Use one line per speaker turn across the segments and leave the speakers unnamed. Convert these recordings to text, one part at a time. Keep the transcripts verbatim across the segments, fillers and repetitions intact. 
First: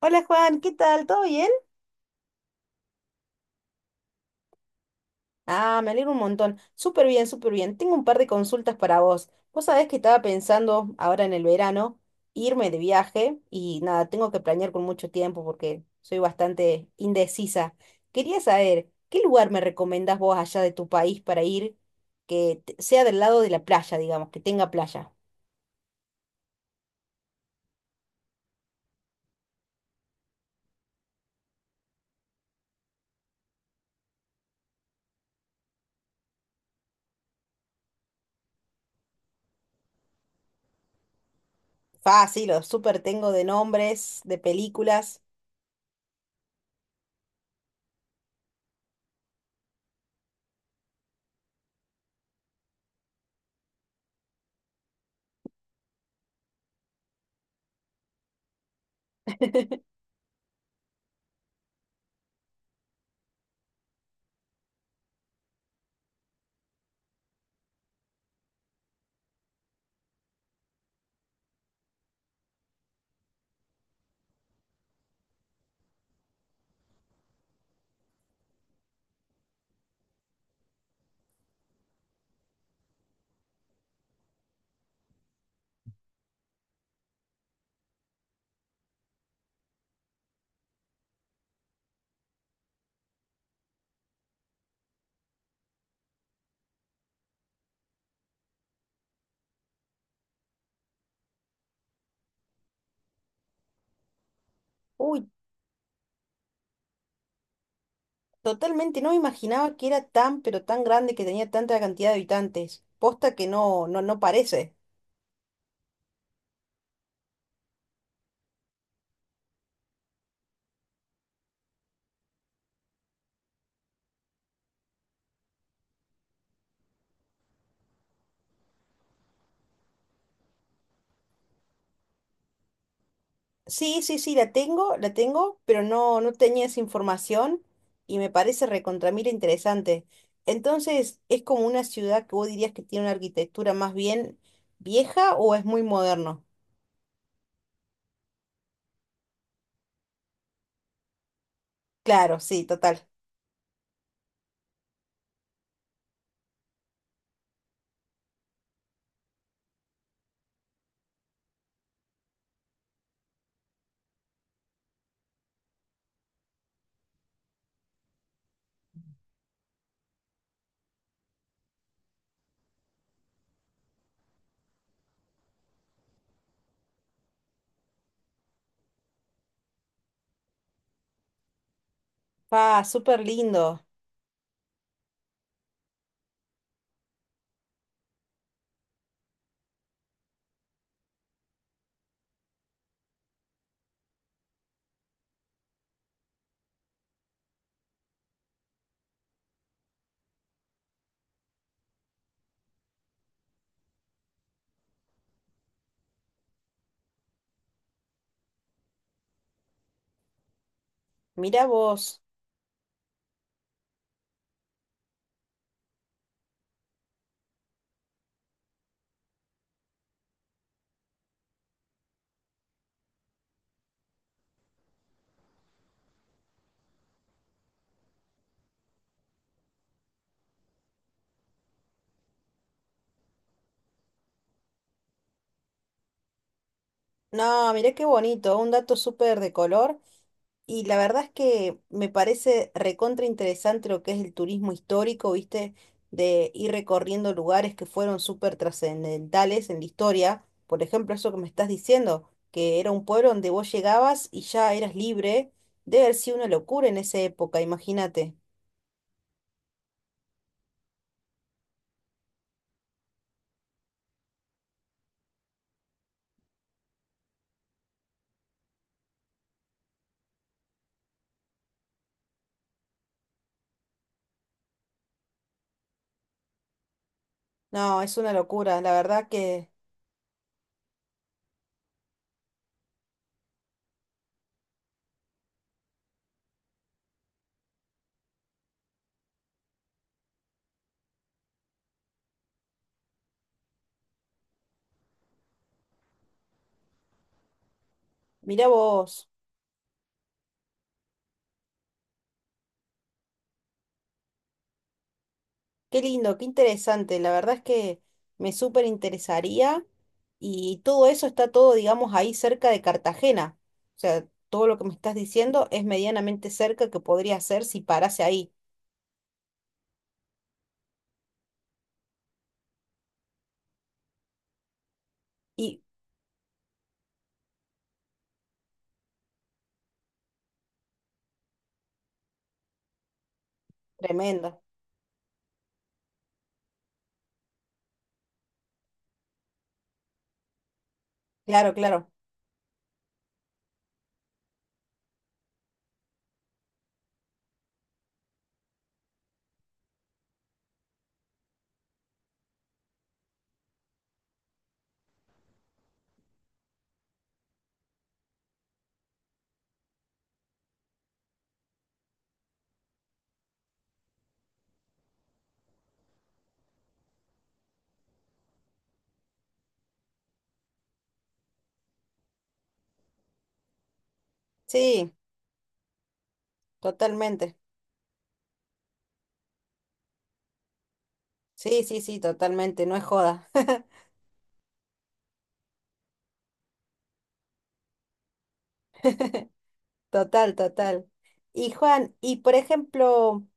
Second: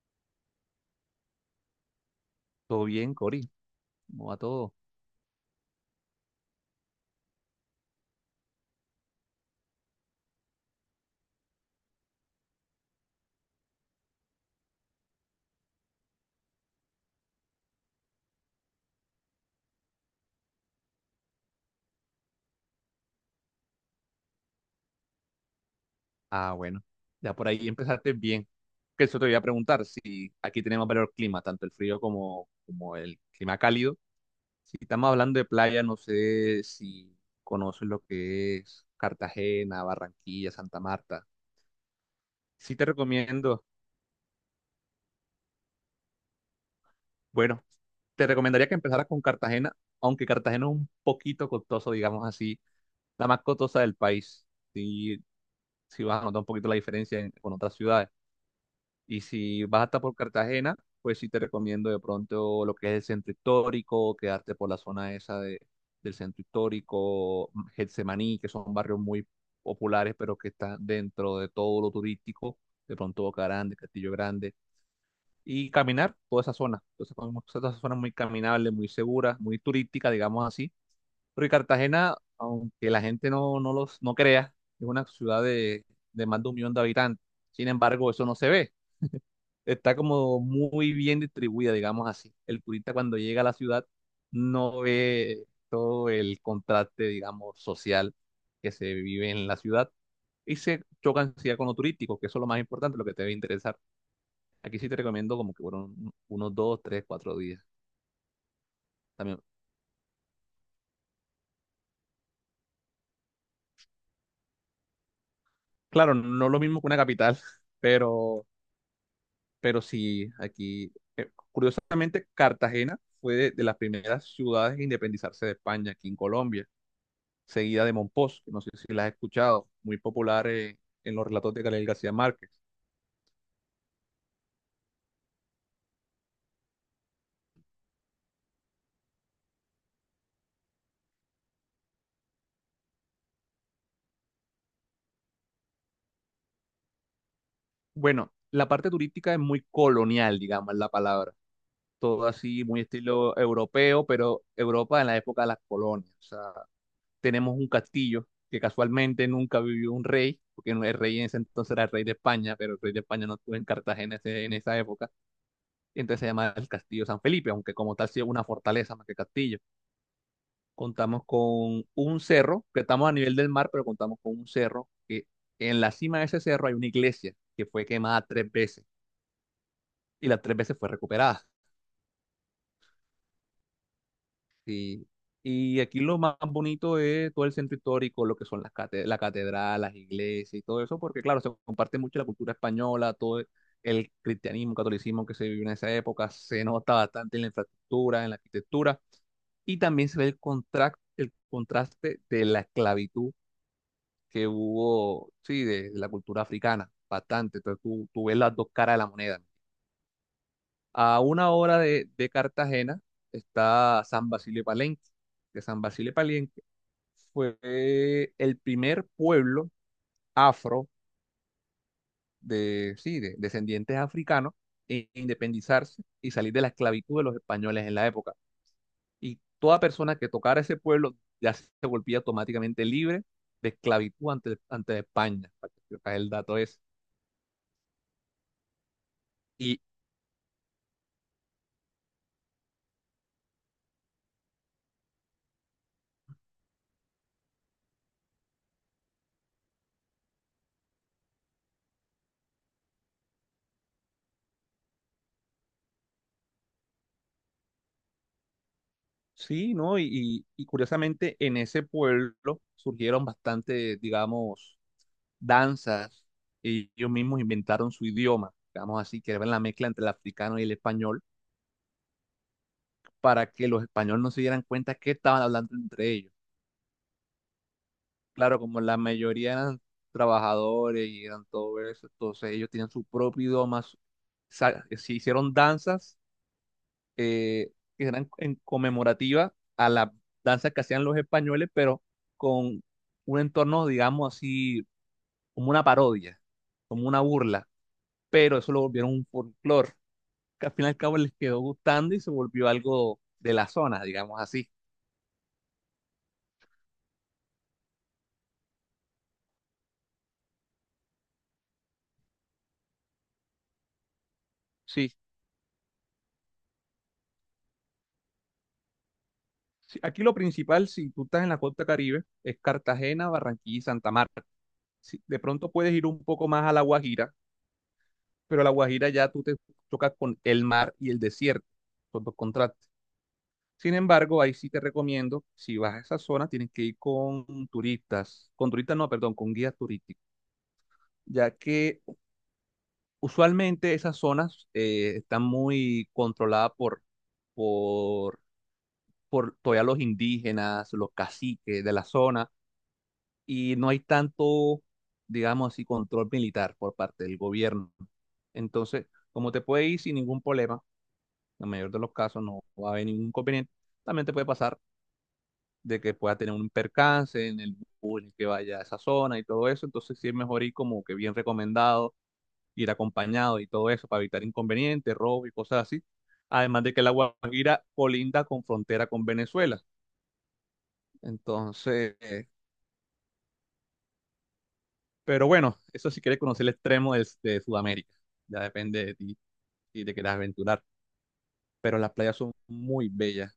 Hola Juan, ¿qué tal? ¿Todo bien?
Todo bien, Cori. ¿Cómo va todo?
Ah, me alegro un montón. Súper bien, súper bien. Tengo un par de consultas para vos. Vos sabés que estaba pensando ahora en el verano irme de viaje y nada, tengo que planear con mucho tiempo porque soy bastante indecisa. Quería saber, ¿qué lugar me recomendás vos allá de tu país para ir que te- sea del lado de la playa, digamos, que tenga playa?
Ah, bueno. Ya por ahí empezaste bien. Que eso te voy a preguntar, si aquí tenemos varios climas, tanto el frío como, como el clima cálido. Si estamos hablando de playa, no sé si conoces lo que es Cartagena, Barranquilla, Santa Marta.
Fácil, los
Sí te
súper tengo de
recomiendo,
nombres, de películas.
bueno, te recomendaría que empezaras con Cartagena, aunque Cartagena es un poquito costoso, digamos así, la más costosa del país. Sí, sí vas a notar un poquito la diferencia en- con otras ciudades. Y si vas hasta por Cartagena, pues sí te recomiendo de pronto lo que es el centro histórico, quedarte por la zona esa de, del centro histórico, mm, Getsemaní, que son barrios muy populares, pero que están dentro de todo lo turístico, de pronto Boca Grande, Castillo Grande, y caminar toda esa zona. Entonces, como esa zona muy caminable, muy segura, muy turística, digamos así. Porque Cartagena, aunque la gente no, no los, no crea, es una ciudad de, de más de un millón de habitantes. Sin embargo, eso no se ve, está como muy bien distribuida, digamos así. El turista cuando llega a la ciudad no ve todo el contraste, digamos, social, que se vive en la ciudad, y se chocan sí con lo turístico, que eso es lo más importante, lo que te debe interesar. Aquí sí te
Uy,
recomiendo como que fueron un- unos dos, tres, cuatro días
totalmente, no me
también.
imaginaba que era tan, pero tan grande que tenía tanta cantidad de habitantes. Posta que no, no, no parece.
Claro, no lo mismo que una capital, pero, pero sí, aquí, eh, curiosamente, Cartagena fue de, de las primeras ciudades en independizarse de España, aquí en Colombia, seguida de Monpós, que no sé si la has escuchado, muy popular, eh, en los relatos de Gabriel García Márquez.
Sí, sí, sí, la tengo, la tengo, pero no, no tenía esa información y me parece recontra mil interesante. Entonces, ¿es como una ciudad que vos dirías que tiene una arquitectura más bien vieja o es muy moderno?
Bueno, la parte turística es muy colonial, digamos, es la palabra. Todo
Claro, sí,
así, muy
total.
estilo europeo, pero Europa en la época de las colonias. O sea, tenemos un castillo que casualmente nunca vivió un rey, porque no, el rey en ese entonces era el rey de España, pero el rey de España no estuvo en Cartagena ese- en esa época. Entonces se llama el Castillo San Felipe, aunque como tal sí es una fortaleza más que castillo. Contamos con un cerro, que estamos a nivel del mar, pero contamos con un cerro, que en la cima de ese cerro hay una iglesia que fue quemada tres veces y las tres veces fue recuperada.
Pa, súper lindo.
Y, y aquí lo más bonito es todo el centro histórico, lo que son las cate- la catedral, las iglesias y todo eso, porque claro, se comparte mucho la cultura española, todo el cristianismo, catolicismo que se vivió en esa época, se nota bastante en la infraestructura, en la arquitectura. Y también se ve el contraste, el contraste de la esclavitud que hubo, sí, de, de la cultura africana, bastante. Entonces tú, tú ves las dos caras de la moneda, ¿no? A una
Mirá
hora de,
vos.
de Cartagena está San Basilio de Palenque, que San Basilio de Palenque fue el primer pueblo afro de, sí, de descendientes africanos en independizarse y salir de la esclavitud de los españoles en la época. Y toda persona que tocara ese pueblo ya se volvía automáticamente libre de esclavitud ante, ante España, para que sepas el dato es.
No, mirá qué bonito, un dato súper de
Y
color. Y la verdad es que me parece recontra interesante lo que es el turismo histórico, ¿viste? De ir recorriendo lugares que fueron súper trascendentales en la historia. Por ejemplo, eso que me estás diciendo, que era un pueblo donde vos llegabas y ya eras libre. Debe haber sido una locura en esa época, imagínate.
Sí, ¿no? Y, y- y curiosamente en ese pueblo surgieron bastante, digamos, danzas. y Ellos mismos inventaron su idioma, digamos así, que era la mezcla entre el africano y el español, para que los españoles no se dieran cuenta que estaban hablando entre ellos.
No, es una
Claro,
locura,
como
la
la
verdad
mayoría
que...
eran trabajadores y eran todo eso, entonces ellos tenían su propio idioma, su- sa- se hicieron danzas, eh, que eran en conmemorativa a las danzas que hacían los españoles, pero con un entorno, digamos así, como una parodia, como una burla, pero
Mirá
eso lo volvieron un
vos.
folclore, que al fin y al cabo les quedó gustando y se volvió algo de la zona, digamos así.
Qué lindo, qué interesante. La verdad es que me súper interesaría y todo eso está todo, digamos, ahí cerca de Cartagena. O sea, todo lo que me estás
Sí,
diciendo es medianamente cerca que podría hacer si parase ahí.
sí, aquí lo principal, si tú estás en la costa Caribe, es Cartagena, Barranquilla y Santa Marta. Sí, de pronto
Y
puedes ir un poco más a La Guajira, pero a La Guajira ya tú te tocas con el mar y el desierto, son dos contrastes. Sin embargo, ahí
tremendo.
sí te recomiendo, si vas a esa zona, tienes que ir con turistas, con turistas no, perdón, con guías turísticos, ya
Claro,
que
claro.
usualmente esas zonas, eh, están muy controladas por, por, por todavía los indígenas, los caciques de la zona, y no hay tanto, digamos así, control militar por parte del gobierno. Entonces, como te puede ir sin ningún problema, en el mayor de los casos no va a haber ningún inconveniente, también te puede pasar de que pueda tener un percance en el bus que vaya a esa zona y todo eso. Entonces sí es mejor ir como que bien recomendado, ir acompañado y todo eso para evitar inconvenientes,
Sí,
robos y cosas así. Además de que la
totalmente.
Guajira colinda con frontera con Venezuela.
Sí, sí,
Entonces,
sí,
eh,
totalmente. No es joda.
pero bueno, eso si quieres conocer el extremo del- de, Sudamérica. Ya depende de ti si te quieres
Total,
aventurar.
total. Y
Pero las
Juan,
playas
y
son
por
muy
ejemplo,
bellas.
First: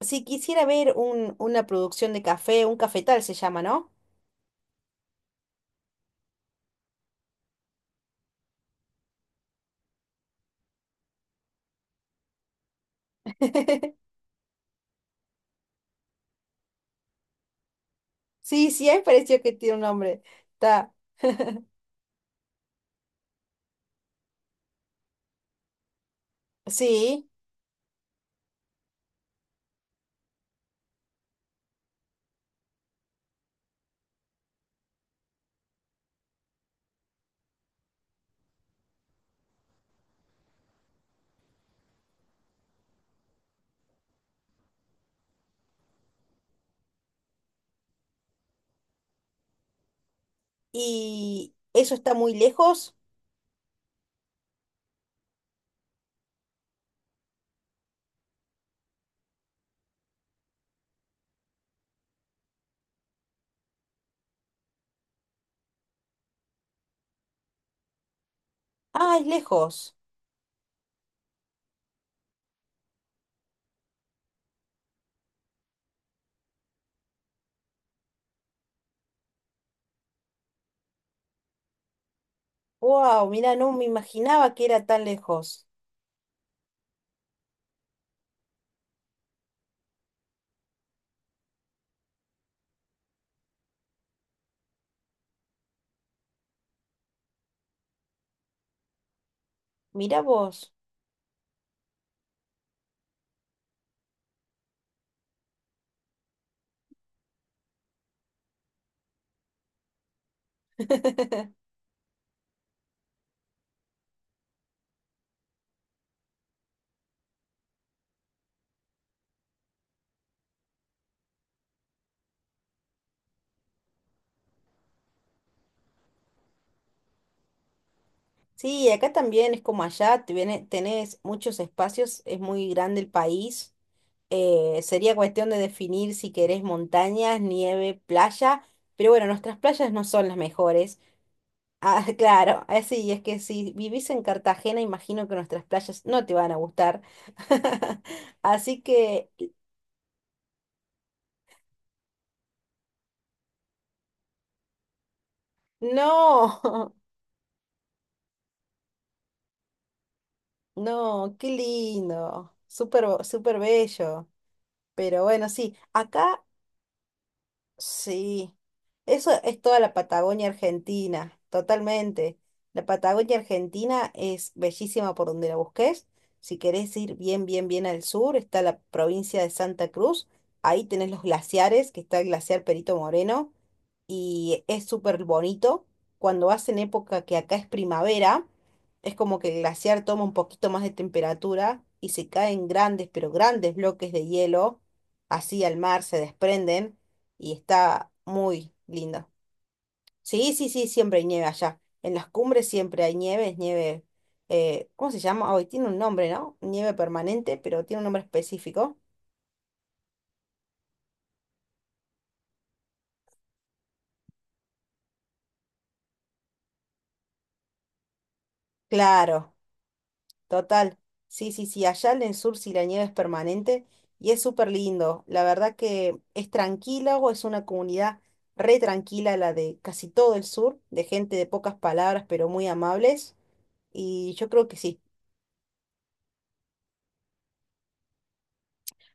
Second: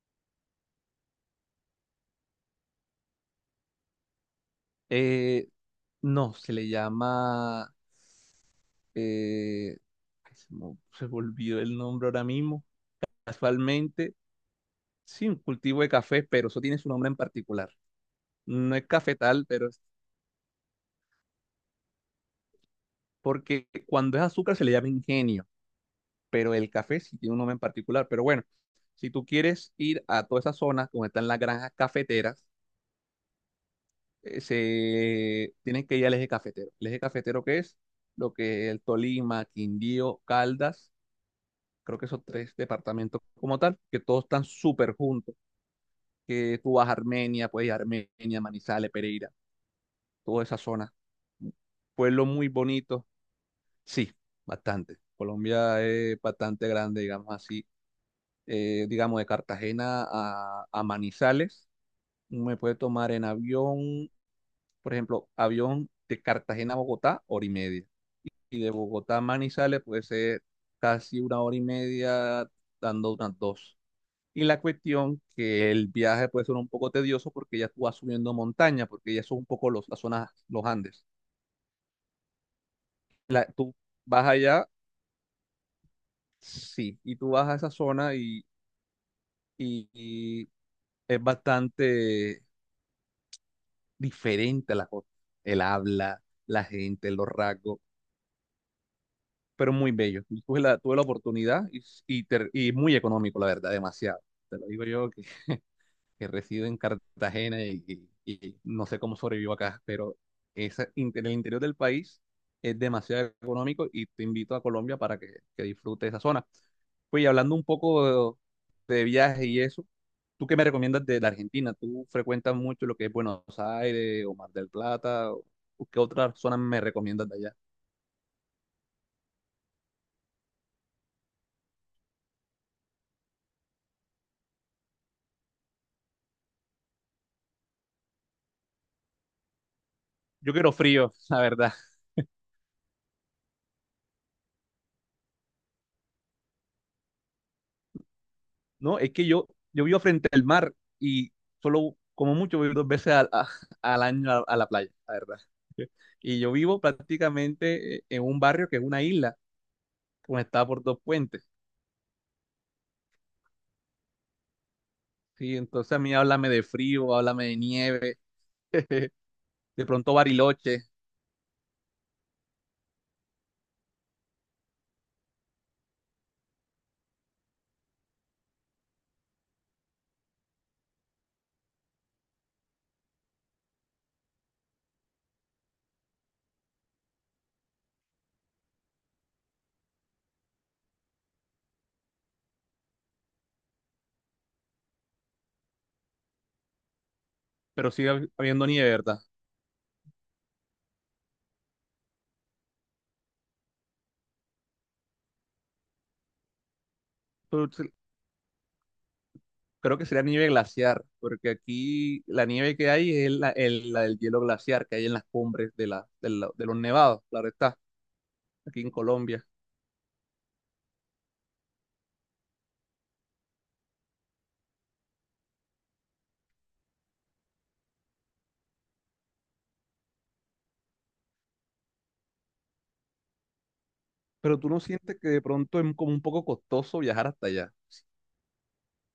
si quisiera ver un, una producción de café, un cafetal se llama, ¿no?
Eh, no, se le llama, eh, ay, se me, se me olvidó el nombre ahora mismo casualmente, sí, un cultivo de café, pero eso tiene su nombre en particular.
Sí,
No
sí,
es
me pareció
cafetal,
que
pero
tiene
es
un nombre. Ta.
porque cuando es azúcar se le llama ingenio, pero el café sí
Sí,
tiene un nombre en particular. Pero bueno, si tú quieres ir a toda esa zona donde están las granjas cafeteras, eh, se tienes que ir al eje cafetero. ¿El eje cafetero qué es? Lo que es el Tolima, Quindío, Caldas, creo que esos tres departamentos como tal, que todos están súper juntos, que tú vas a Armenia, puedes ir a Armenia, Manizales, Pereira, toda esa zona.
y eso está
Pueblo
muy
muy
lejos.
bonito, sí, bastante. Colombia es bastante grande, digamos así. Eh, digamos, de Cartagena a, a Manizales, me puede tomar en avión, por ejemplo, avión de Cartagena a Bogotá, hora y media. Y de Bogotá
Ah,
a
es
Manizales
lejos.
puede ser casi una hora y media, dando unas dos. Y la cuestión que el viaje puede ser un poco tedioso porque ya tú vas subiendo montaña, porque ya son un poco los, las zonas, los Andes.
Wow,
La-
mira, no
tú
me
vas
imaginaba que
allá.
era tan lejos.
Sí, y tú vas a esa zona, y, y- y es bastante diferente la cosa. El habla, la gente, los rasgos, pero muy
Mira
bello. Y tuve
vos.
la, tuve la oportunidad y, y, ter- y muy económico, la verdad, demasiado. Te lo digo yo que reside en Cartagena y, y- y no sé cómo sobrevivo acá, pero esa, inter- el interior del país es demasiado económico y te invito a Colombia para que, que disfrutes esa zona. Pues y hablando un poco de, de viaje y eso, ¿tú qué me recomiendas de la Argentina? ¿Tú frecuentas mucho lo que es Buenos Aires o Mar del Plata? ¿O qué otra zona me recomiendas de allá?
Sí, acá también es como allá, te viene- tenés muchos espacios, es muy grande el país. Eh, sería cuestión de definir si querés montañas, nieve, playa, pero bueno, nuestras playas no son las
Yo quiero
mejores.
frío, la verdad.
Ah, claro, así es que si vivís en Cartagena, imagino que nuestras playas no te van a gustar. Así
No, es que
que
yo, yo vivo frente al mar y solo, como mucho, voy dos veces al, a- al año a, a la playa, la verdad. Y yo
no,
vivo prácticamente, eh, en un barrio que es una isla, conectada por dos
no,
puentes.
qué lindo, súper, bo- súper bello. Pero bueno,
Sí,
sí,
entonces a mí
acá
háblame de frío, háblame de nieve,
sí, eso es toda
de
la
pronto
Patagonia
Bariloche,
Argentina, totalmente. La Patagonia Argentina es bellísima por donde la busques. Si querés ir bien, bien, bien al sur, está la provincia de Santa Cruz. Ahí tenés los glaciares, que está el glaciar Perito Moreno, y es súper bonito. Cuando vas en época que acá es primavera, es como que el glaciar toma un poquito más de temperatura y se caen grandes, pero grandes bloques de hielo, así al mar se desprenden y
pero sigue
está
hab- habiendo
muy
nieve, ¿verdad?
lindo. Sí, sí, sí, siempre hay nieve allá. En las cumbres siempre hay nieve, es nieve, eh, ¿cómo se llama? Hoy tiene un nombre, ¿no? Nieve permanente,
Pero
pero
se-
tiene un nombre específico.
Creo que sería nieve glaciar, porque aquí la nieve que hay es la, el, la del hielo glaciar que hay en las cumbres de, la, de, la- de los nevados, claro está, aquí en Colombia.
Claro, total. Sí, sí, sí, allá en el sur sí la nieve es permanente y es súper lindo. La verdad que es tranquilo, es una comunidad re tranquila la de casi todo el sur, de gente de pocas palabras, pero muy amables. Y yo
Pero
creo
tú
que
no
sí.
sientes que de pronto es como un poco costoso viajar hasta allá.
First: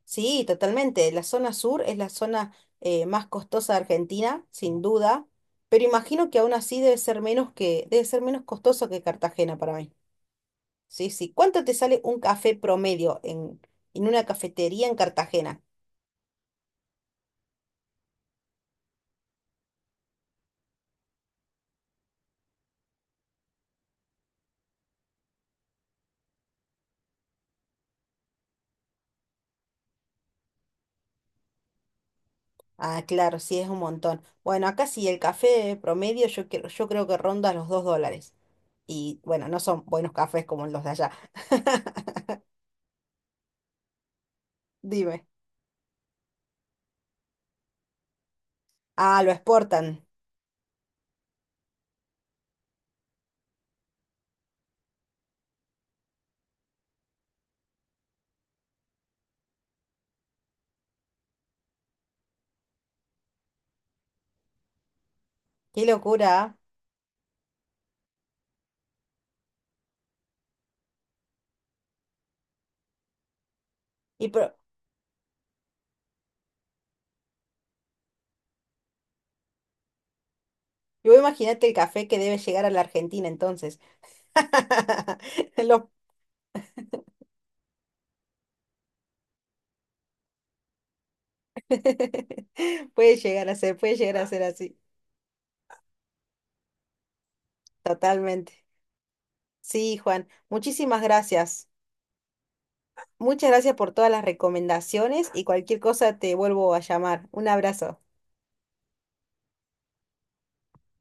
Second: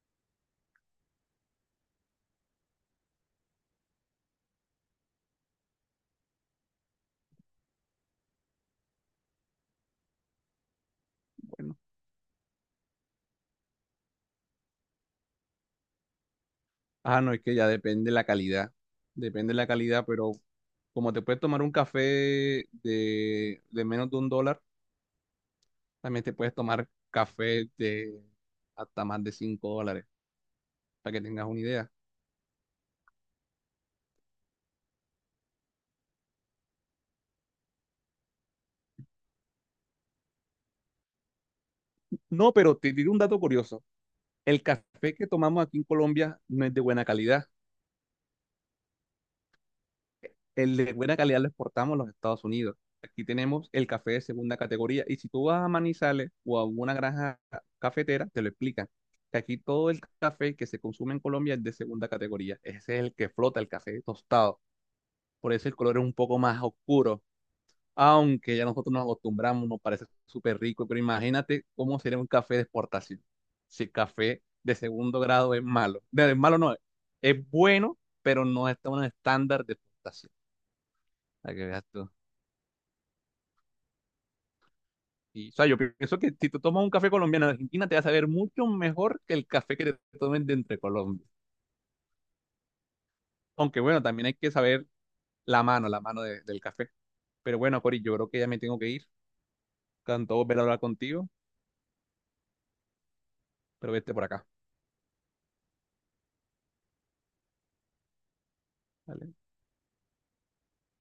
Sí, totalmente. La zona sur es la zona eh, más costosa de Argentina, sin duda, pero imagino que aún así debe ser menos que, debe ser menos costoso que Cartagena para mí. Sí, sí. ¿Cuánto te
Bueno,
sale un café promedio en, en una cafetería en Cartagena?
ah, no, es que ya depende la calidad. Depende la calidad, pero como te puedes tomar un café de, de menos de un dólar, también te puedes tomar café de hasta más de cinco dólares, para que tengas una idea.
Ah, claro, sí, es un montón. Bueno, acá sí, el café promedio yo, creo- yo creo que ronda los dos dólares. Y bueno, no son buenos cafés como los de allá.
No, pero te digo un dato curioso. El café
Dime.
que tomamos aquí en Colombia no es de buena calidad.
Ah, lo exportan.
El de buena calidad lo exportamos a los Estados Unidos. Aquí tenemos el café de segunda categoría. Y si tú vas a Manizales o a una granja cafetera, te lo explican. Que aquí todo el café que se consume en Colombia es de segunda categoría. Ese es el que flota, el café tostado. Por eso el
Qué
color es un poco
locura. ¿Ah?
más oscuro. Aunque ya nosotros nos acostumbramos, nos parece súper rico. Pero imagínate cómo sería un café de exportación. Si el
Y,
café
pro-
de segundo grado es malo. De, de malo no, es es bueno, pero no está en un estándar de exportación.
y vos
Para
imaginate
que
el
veas
café
tú.
que debe llegar a la Argentina entonces.
Y, o sea, yo
Lo-
pienso que si tú tomas un café colombiano de Argentina, te va a saber mucho mejor que el café que te tomen de entre Colombia.
Puede llegar a ser,
Aunque
puede
bueno,
llegar a
también hay
ser
que
así,
saber la mano, la mano de- del café. Pero bueno, Cori, yo creo que ya me
totalmente.
tengo que ir.
Sí, Juan,
Tanto volver a hablar
muchísimas
contigo,
gracias. Muchas gracias por
pero
todas
vete
las
por acá.
recomendaciones y cualquier cosa te vuelvo a llamar. Un abrazo.
¿Vale?